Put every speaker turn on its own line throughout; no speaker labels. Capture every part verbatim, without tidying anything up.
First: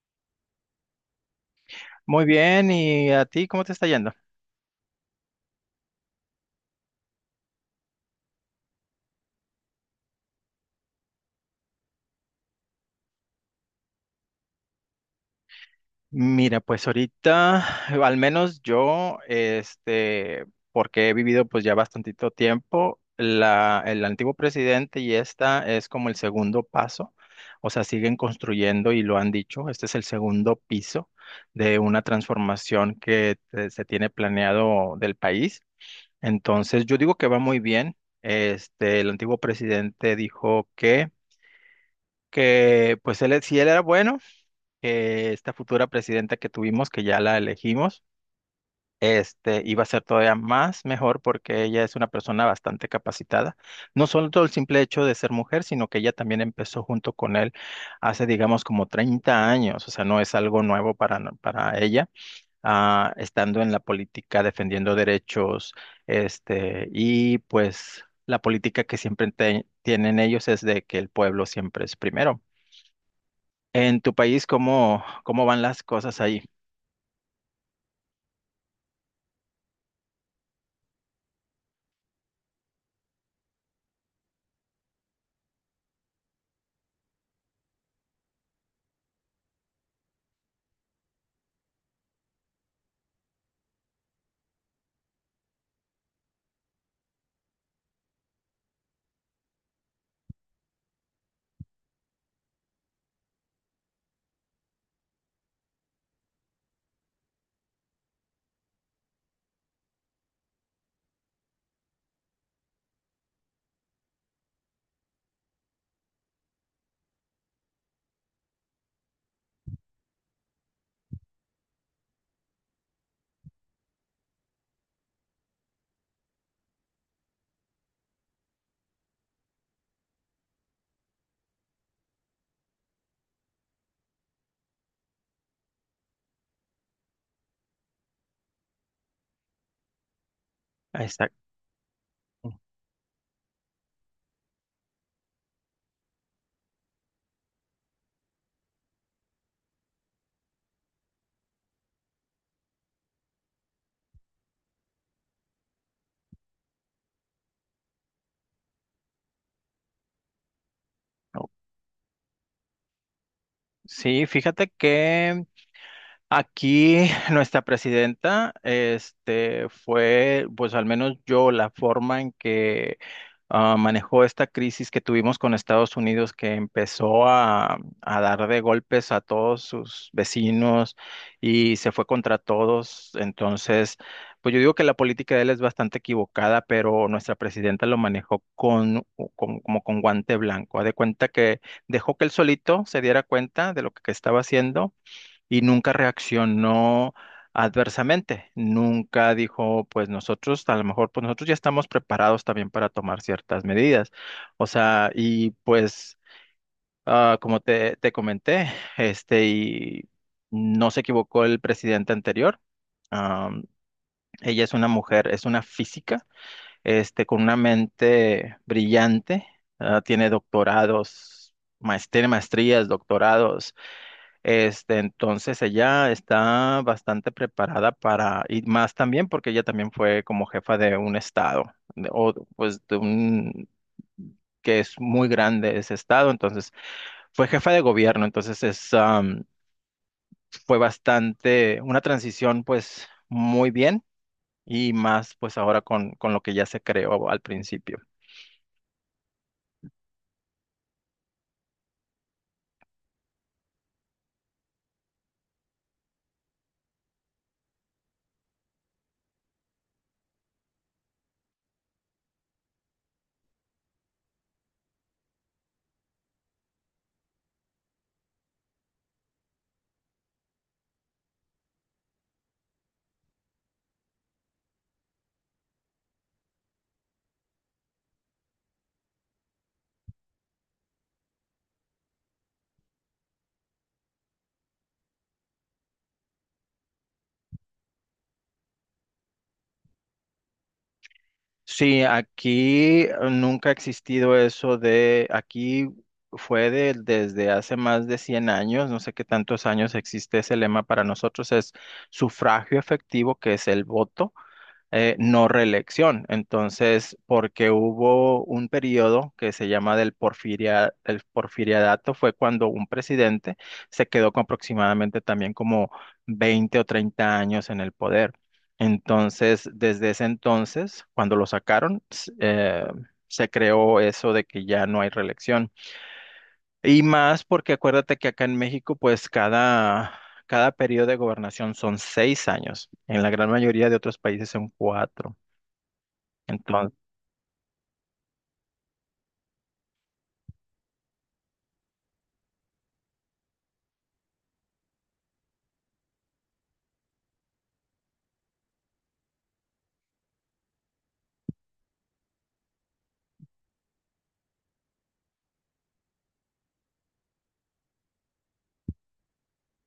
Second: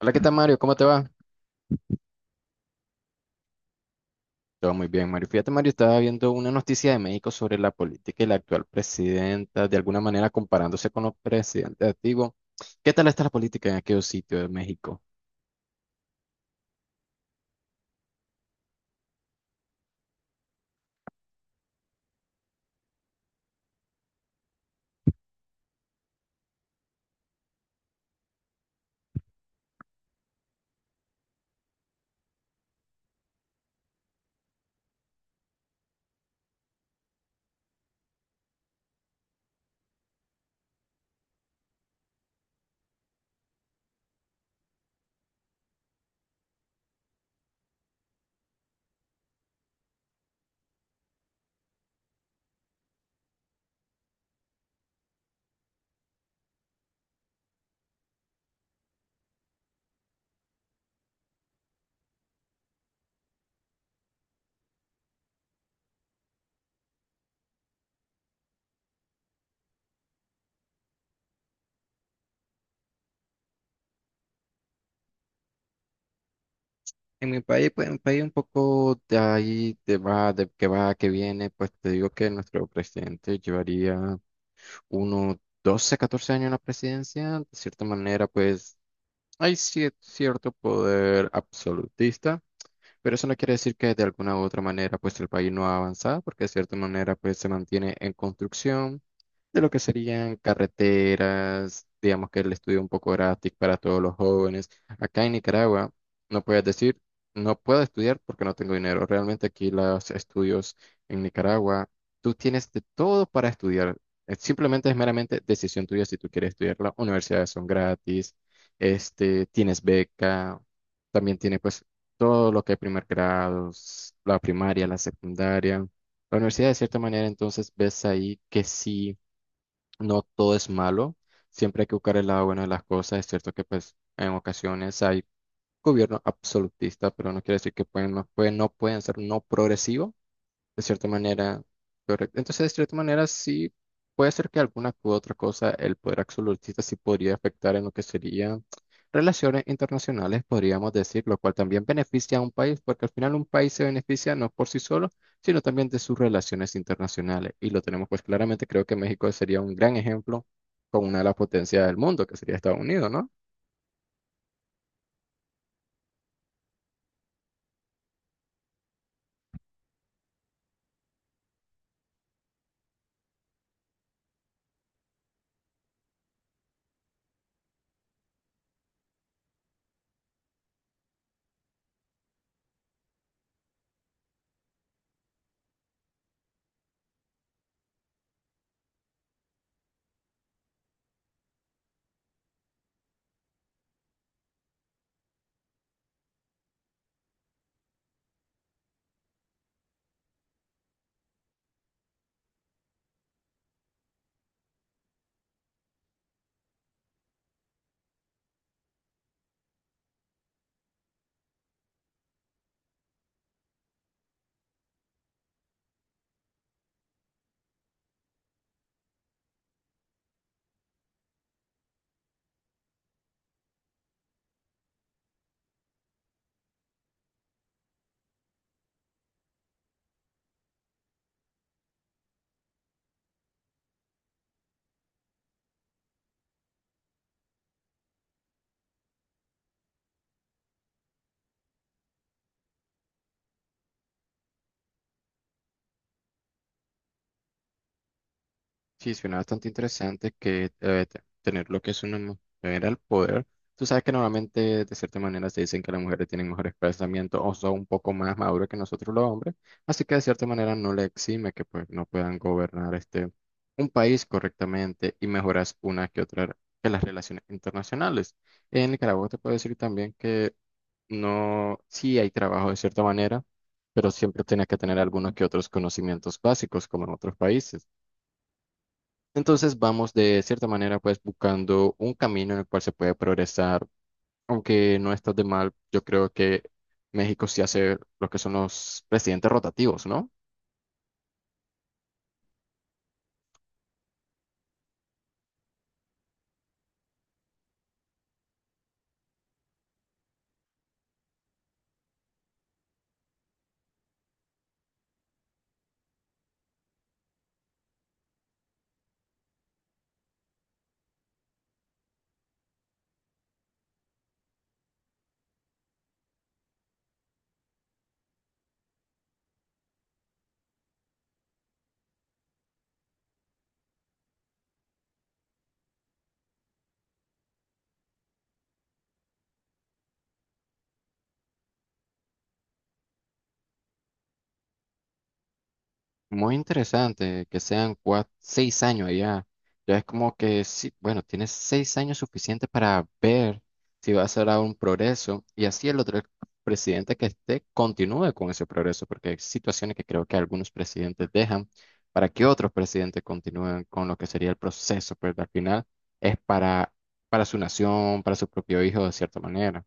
Hola, ¿qué tal, Mario? ¿Cómo te va?
Muy bien, ¿y a ti cómo te está yendo?
Todo muy bien, Mario. Fíjate, Mario, estaba viendo una noticia de México sobre la política y la actual presidenta, de alguna manera comparándose con los presidentes antiguos. ¿Qué tal está la política en aquellos sitios de México?
Mira, pues ahorita, eh, al menos yo, este, porque he vivido pues ya bastantito tiempo, la, el antiguo presidente y esta es como el segundo paso. O sea, siguen construyendo y lo han dicho, este es el segundo piso de una transformación que eh, se tiene planeado del país. Entonces, yo digo que va muy bien. Este, el antiguo presidente dijo que que pues él, si él era bueno, que esta futura presidenta que tuvimos, que ya la elegimos, este, iba a ser todavía más mejor porque ella es una persona bastante capacitada. No solo todo el simple hecho de ser mujer, sino que ella también empezó junto con él hace, digamos, como treinta años. O sea, no es algo nuevo para, no- para ella, ah, estando en la política, defendiendo derechos. Este, y pues la política que siempre te- tienen ellos es de que el pueblo siempre es primero. En tu país, ¿cómo, cómo van las cosas ahí?
En mi país, pues, un país un poco de ahí, de va, de que va, que viene. Pues te digo que nuestro presidente llevaría unos doce catorce años en la presidencia. De cierta manera, pues hay cier- cierto poder absolutista. Pero eso no quiere decir que de alguna u otra manera pues el país no ha avanzado, porque de cierta manera pues se mantiene en construcción de lo que serían carreteras, digamos que el estudio un poco gratis para todos los jóvenes. Acá en Nicaragua no puedes decir, no puedo estudiar porque no tengo dinero. Realmente aquí los estudios en Nicaragua, tú tienes de todo para estudiar. Eh, Simplemente es meramente decisión tuya si tú quieres estudiar. Las universidades son gratis, este, tienes beca. También tiene pues todo lo que hay primer grado, s- la primaria, la secundaria. La universidad, de cierta manera. Entonces ves ahí que sí, no todo es malo, siempre hay que buscar el lado bueno de las cosas. Es cierto que pues en ocasiones hay gobierno absolutista, pero no quiere decir que pueden, no pueden, no pueden ser no progresivos de cierta
Exacto.
manera, correcto. Entonces, de cierta manera, sí puede ser que alguna u otra cosa, el poder absolutista sí podría afectar en lo que serían relaciones internacionales, podríamos decir, lo cual también beneficia a un país, porque al final un país se beneficia no por sí solo, sino también de sus relaciones internacionales. Y lo tenemos pues claramente, creo que México sería un gran ejemplo con una de las potencias del mundo, que sería Estados Unidos, ¿no?
Sí, fíjate que aquí nuestra presidenta, este, fue, pues al menos yo, la forma en que ah, manejó esta crisis que tuvimos con Estados Unidos, que empezó a, a dar de golpes a todos sus vecinos y se fue contra todos. Entonces, pues yo digo que la política de él es bastante equivocada, pero nuestra presidenta lo manejó con, con- como con guante blanco. Haz de cuenta que dejó que él solito se diera cuenta de lo que estaba haciendo y nunca reaccionó adversamente. Nunca dijo, pues nosotros, a lo mejor, pues nosotros ya estamos preparados también para tomar ciertas medidas. O sea, y pues, ah, como te, te comenté, este, y no se equivocó el presidente anterior. Am, Ella es una mujer, es una física, este, con una mente brillante. Ah, tiene doctorados, maes- tiene maestrías, doctorados. Este, entonces ella está bastante preparada para, y más también porque ella también fue como jefa de un estado, de- o pues de un, que es muy grande ese estado. Entonces fue jefa de gobierno, entonces es, am, fue bastante, una transición pues muy bien, y más pues ahora con, con lo que ya se creó al principio.
Sí, suena bastante interesante que eh, te- tener lo que es una mujer al poder. Tú sabes que normalmente, de cierta manera, se dicen que las mujeres tienen mejores pensamientos o son un poco más maduros que nosotros los hombres, así que de cierta manera no le exime que pues no puedan gobernar este un país correctamente y mejoras una que otra que las relaciones internacionales. En Nicaragua te puedo decir también que no, sí hay trabajo de cierta manera, pero siempre tienes que tener algunos que otros conocimientos básicos como en otros países. Entonces vamos de cierta manera pues buscando un camino en el cual se puede progresar, aunque no está de mal. Yo creo que México sí hace lo que son los presidentes rotativos, ¿no?
Sí, aquí eh, nunca ha existido eso de, aquí fue de- desde hace más de cien años, no sé qué tantos años existe ese lema para nosotros, es sufragio efectivo, que es el voto. Eh, no reelección. Entonces, porque hubo un periodo que se llama del porfiria, el porfiriadato, fue cuando un presidente se quedó con aproximadamente también como veinte o treinta años en el poder. Entonces, desde ese entonces, cuando lo sacaron, s- eh, se creó eso de que ya no hay reelección. Y más porque acuérdate que acá en México, pues cada, cada periodo de gobernación son seis años. En la gran mayoría de otros países son cuatro.
Muy
Entonces,
interesante que sean cuat- seis años allá. Ya es como que, sí, bueno, tienes seis años suficientes para ver si va a ser un progreso y así el otro presidente que esté continúe con ese progreso, porque hay situaciones que creo que algunos presidentes dejan para que otros presidentes continúen con lo que sería el proceso, pero al final es para, para su nación, para su propio hijo, de cierta manera.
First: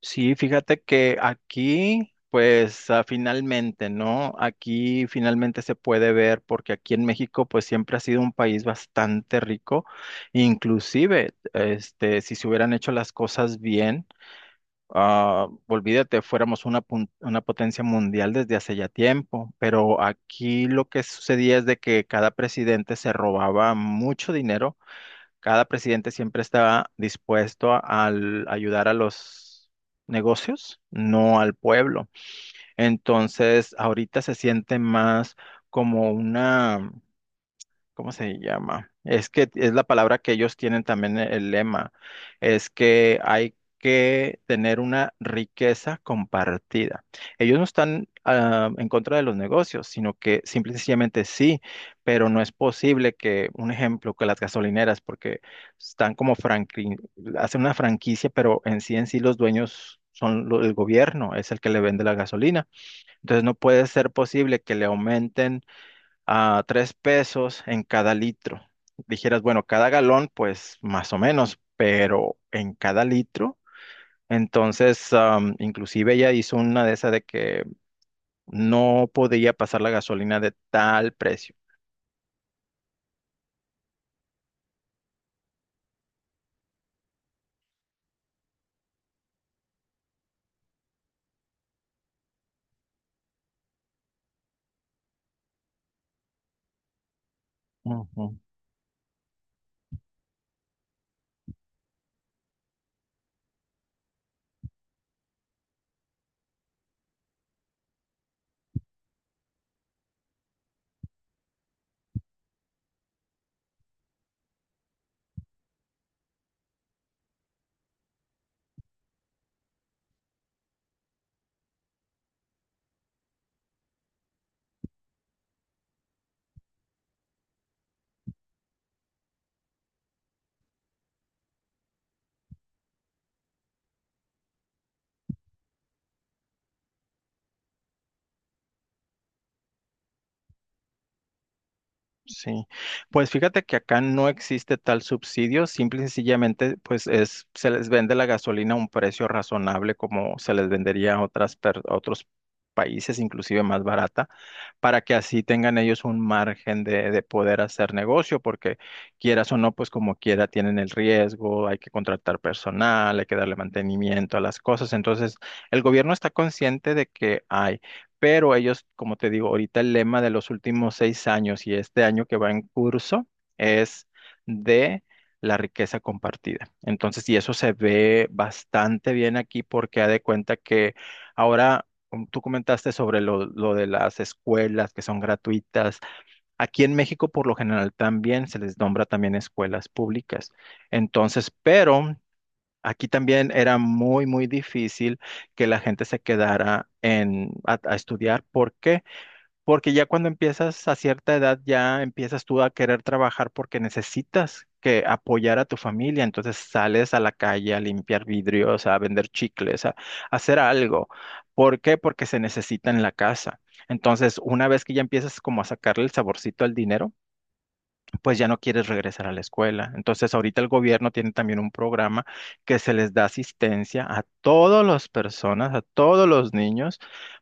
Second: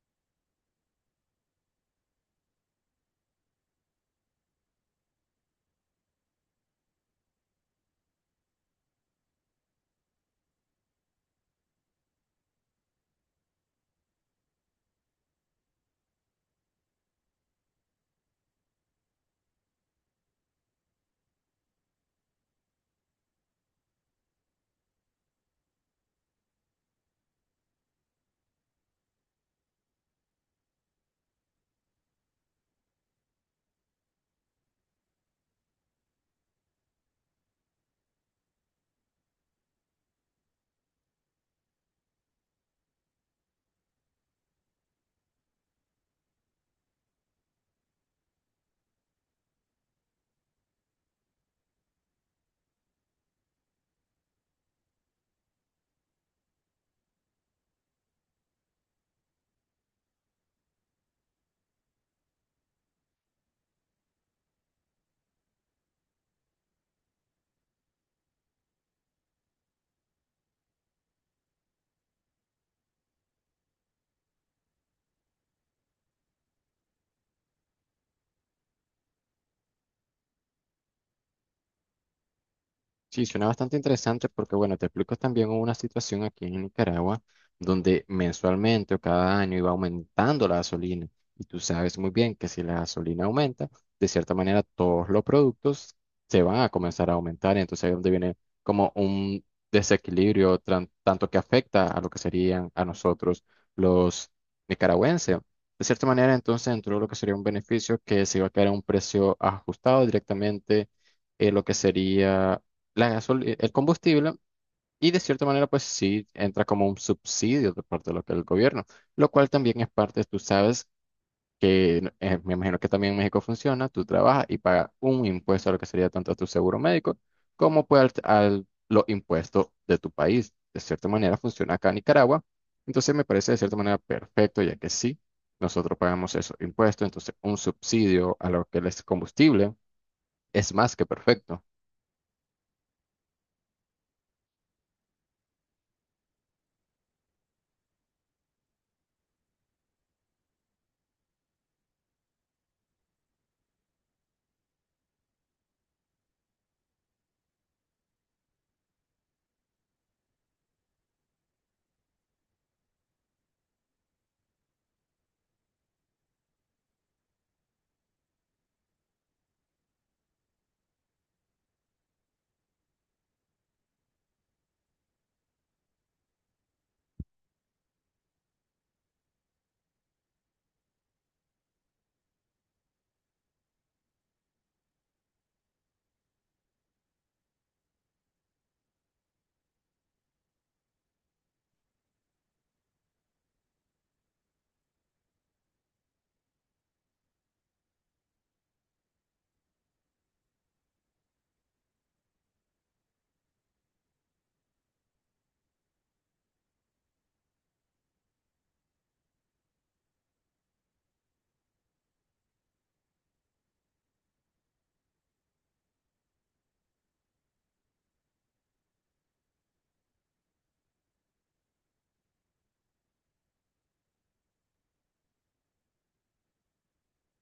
sí, fíjate que aquí, pues ah, finalmente, ¿no? Aquí finalmente se puede ver porque aquí en México, pues siempre ha sido un país bastante rico. Inclusive, este, si se hubieran hecho las cosas bien, ah, olvídate, fuéramos una, pun- una potencia mundial desde hace ya tiempo. Pero aquí lo que sucedía es de que cada presidente se robaba mucho dinero. Cada presidente siempre está dispuesto a, al ayudar a los negocios, no al pueblo. Entonces, ahorita se siente más como una ¿cómo se llama? Es que es la palabra que ellos tienen también e- el lema. Es que hay que tener una riqueza compartida. Ellos no están ah, en contra de los negocios, sino que simple y sencillamente sí, pero no es posible que, un ejemplo, que las gasolineras, porque están como franqui- hacen una franquicia, pero en sí en sí los dueños son lo- el gobierno, es el que le vende la gasolina. Entonces no puede ser posible que le aumenten a tres pesos en cada litro. Dijeras, bueno, cada galón, pues más o menos, pero en cada litro. Entonces, am, inclusive ella hizo una de esas de que no podía pasar la gasolina de tal precio.
Sí, suena bastante interesante porque, bueno, te explico, también hubo una situación aquí en Nicaragua donde mensualmente o cada año iba aumentando la gasolina. Y tú sabes muy bien que si la gasolina aumenta, de cierta manera todos los productos se van a comenzar a aumentar. Y entonces ahí es donde viene
Ujú.
como un desequilibrio tran- tanto que afecta a lo que serían a nosotros los nicaragüenses. De cierta manera, entonces entró lo que sería un beneficio que se iba a quedar a un precio ajustado directamente, eh, lo que sería la gasol- eh, el combustible, y de cierta manera pues sí entra como un subsidio de parte de lo que el gobierno, lo cual también es parte. Tú sabes que eh, me imagino que también en México funciona, tú trabajas y pagas un impuesto a lo que sería tanto a tu seguro médico como pues al, al- los impuestos de tu país. De cierta manera funciona acá en Nicaragua, entonces me parece de cierta manera perfecto, ya que sí, nosotros pagamos esos impuestos, entonces un subsidio a lo que es combustible es más que perfecto.
Sí, pues fíjate que acá no existe tal subsidio, simple y sencillamente, pues es, se les vende la gasolina a un precio razonable como se les vendería a otras per- a otros países, inclusive más barata, para que así tengan ellos un margen de, de poder hacer negocio, porque quieras o no, pues como quiera tienen el riesgo, hay que contratar personal, hay que darle mantenimiento a las cosas. Entonces, el gobierno está consciente de que hay. Pero ellos, como te digo, ahorita el lema de los últimos seis años y este año que va en curso es de la riqueza compartida. Entonces, y eso se ve bastante bien aquí porque ha de cuenta que ahora com- tú comentaste sobre lo, lo de las escuelas que son gratuitas. Aquí en México, por lo general, también se les nombra también escuelas públicas. Entonces, pero aquí también era muy, muy difícil que la gente se quedara en, a, a estudiar. ¿Por qué? Porque ya cuando empiezas a cierta edad, ya empiezas tú a querer trabajar porque necesitas que apoyar a tu familia. Entonces sales a la calle a limpiar vidrios, a vender chicles, a, a hacer algo. ¿Por qué? Porque se necesita en la casa. Entonces, una vez que ya empiezas como a sacarle el saborcito al dinero, pues ya no quieres regresar a la escuela. Entonces, ahorita el gobierno tiene también un programa que se les da asistencia a todas las personas, a todos los niños,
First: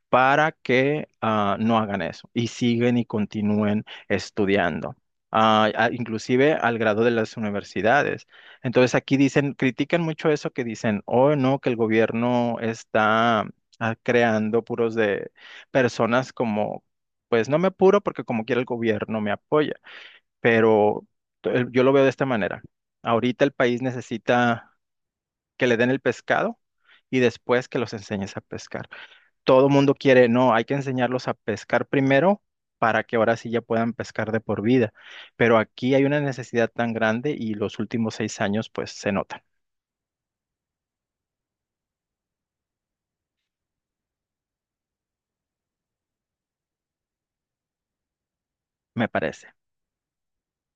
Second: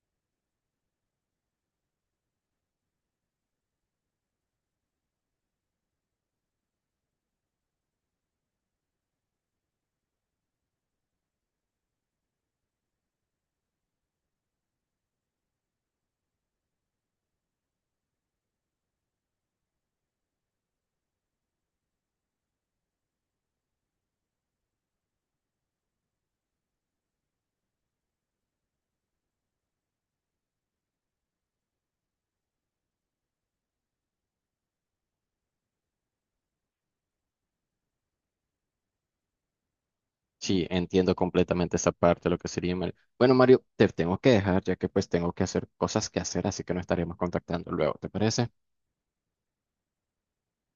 para que ah, no hagan eso y siguen y continúen estudiando. Ah, a- inclusive al grado de las universidades. Entonces aquí dicen, critican mucho eso que dicen, oh no, que el gobierno está ah, creando puros de personas como, pues no me apuro porque como quiera el gobierno me apoya, pero el- yo lo veo de esta manera. Ahorita el país necesita que le den el pescado y después que los enseñes a pescar. Todo mundo quiere, no, hay que enseñarlos a pescar primero para que ahora sí ya puedan pescar de por vida. Pero aquí hay una necesidad tan grande y los últimos seis años pues se notan,
Sí, entiendo completamente esa parte, de lo que sería Mario. Bueno, Mario, te tengo que dejar ya que pues tengo que hacer cosas que hacer, así que nos estaremos contactando luego, ¿te parece?
me parece.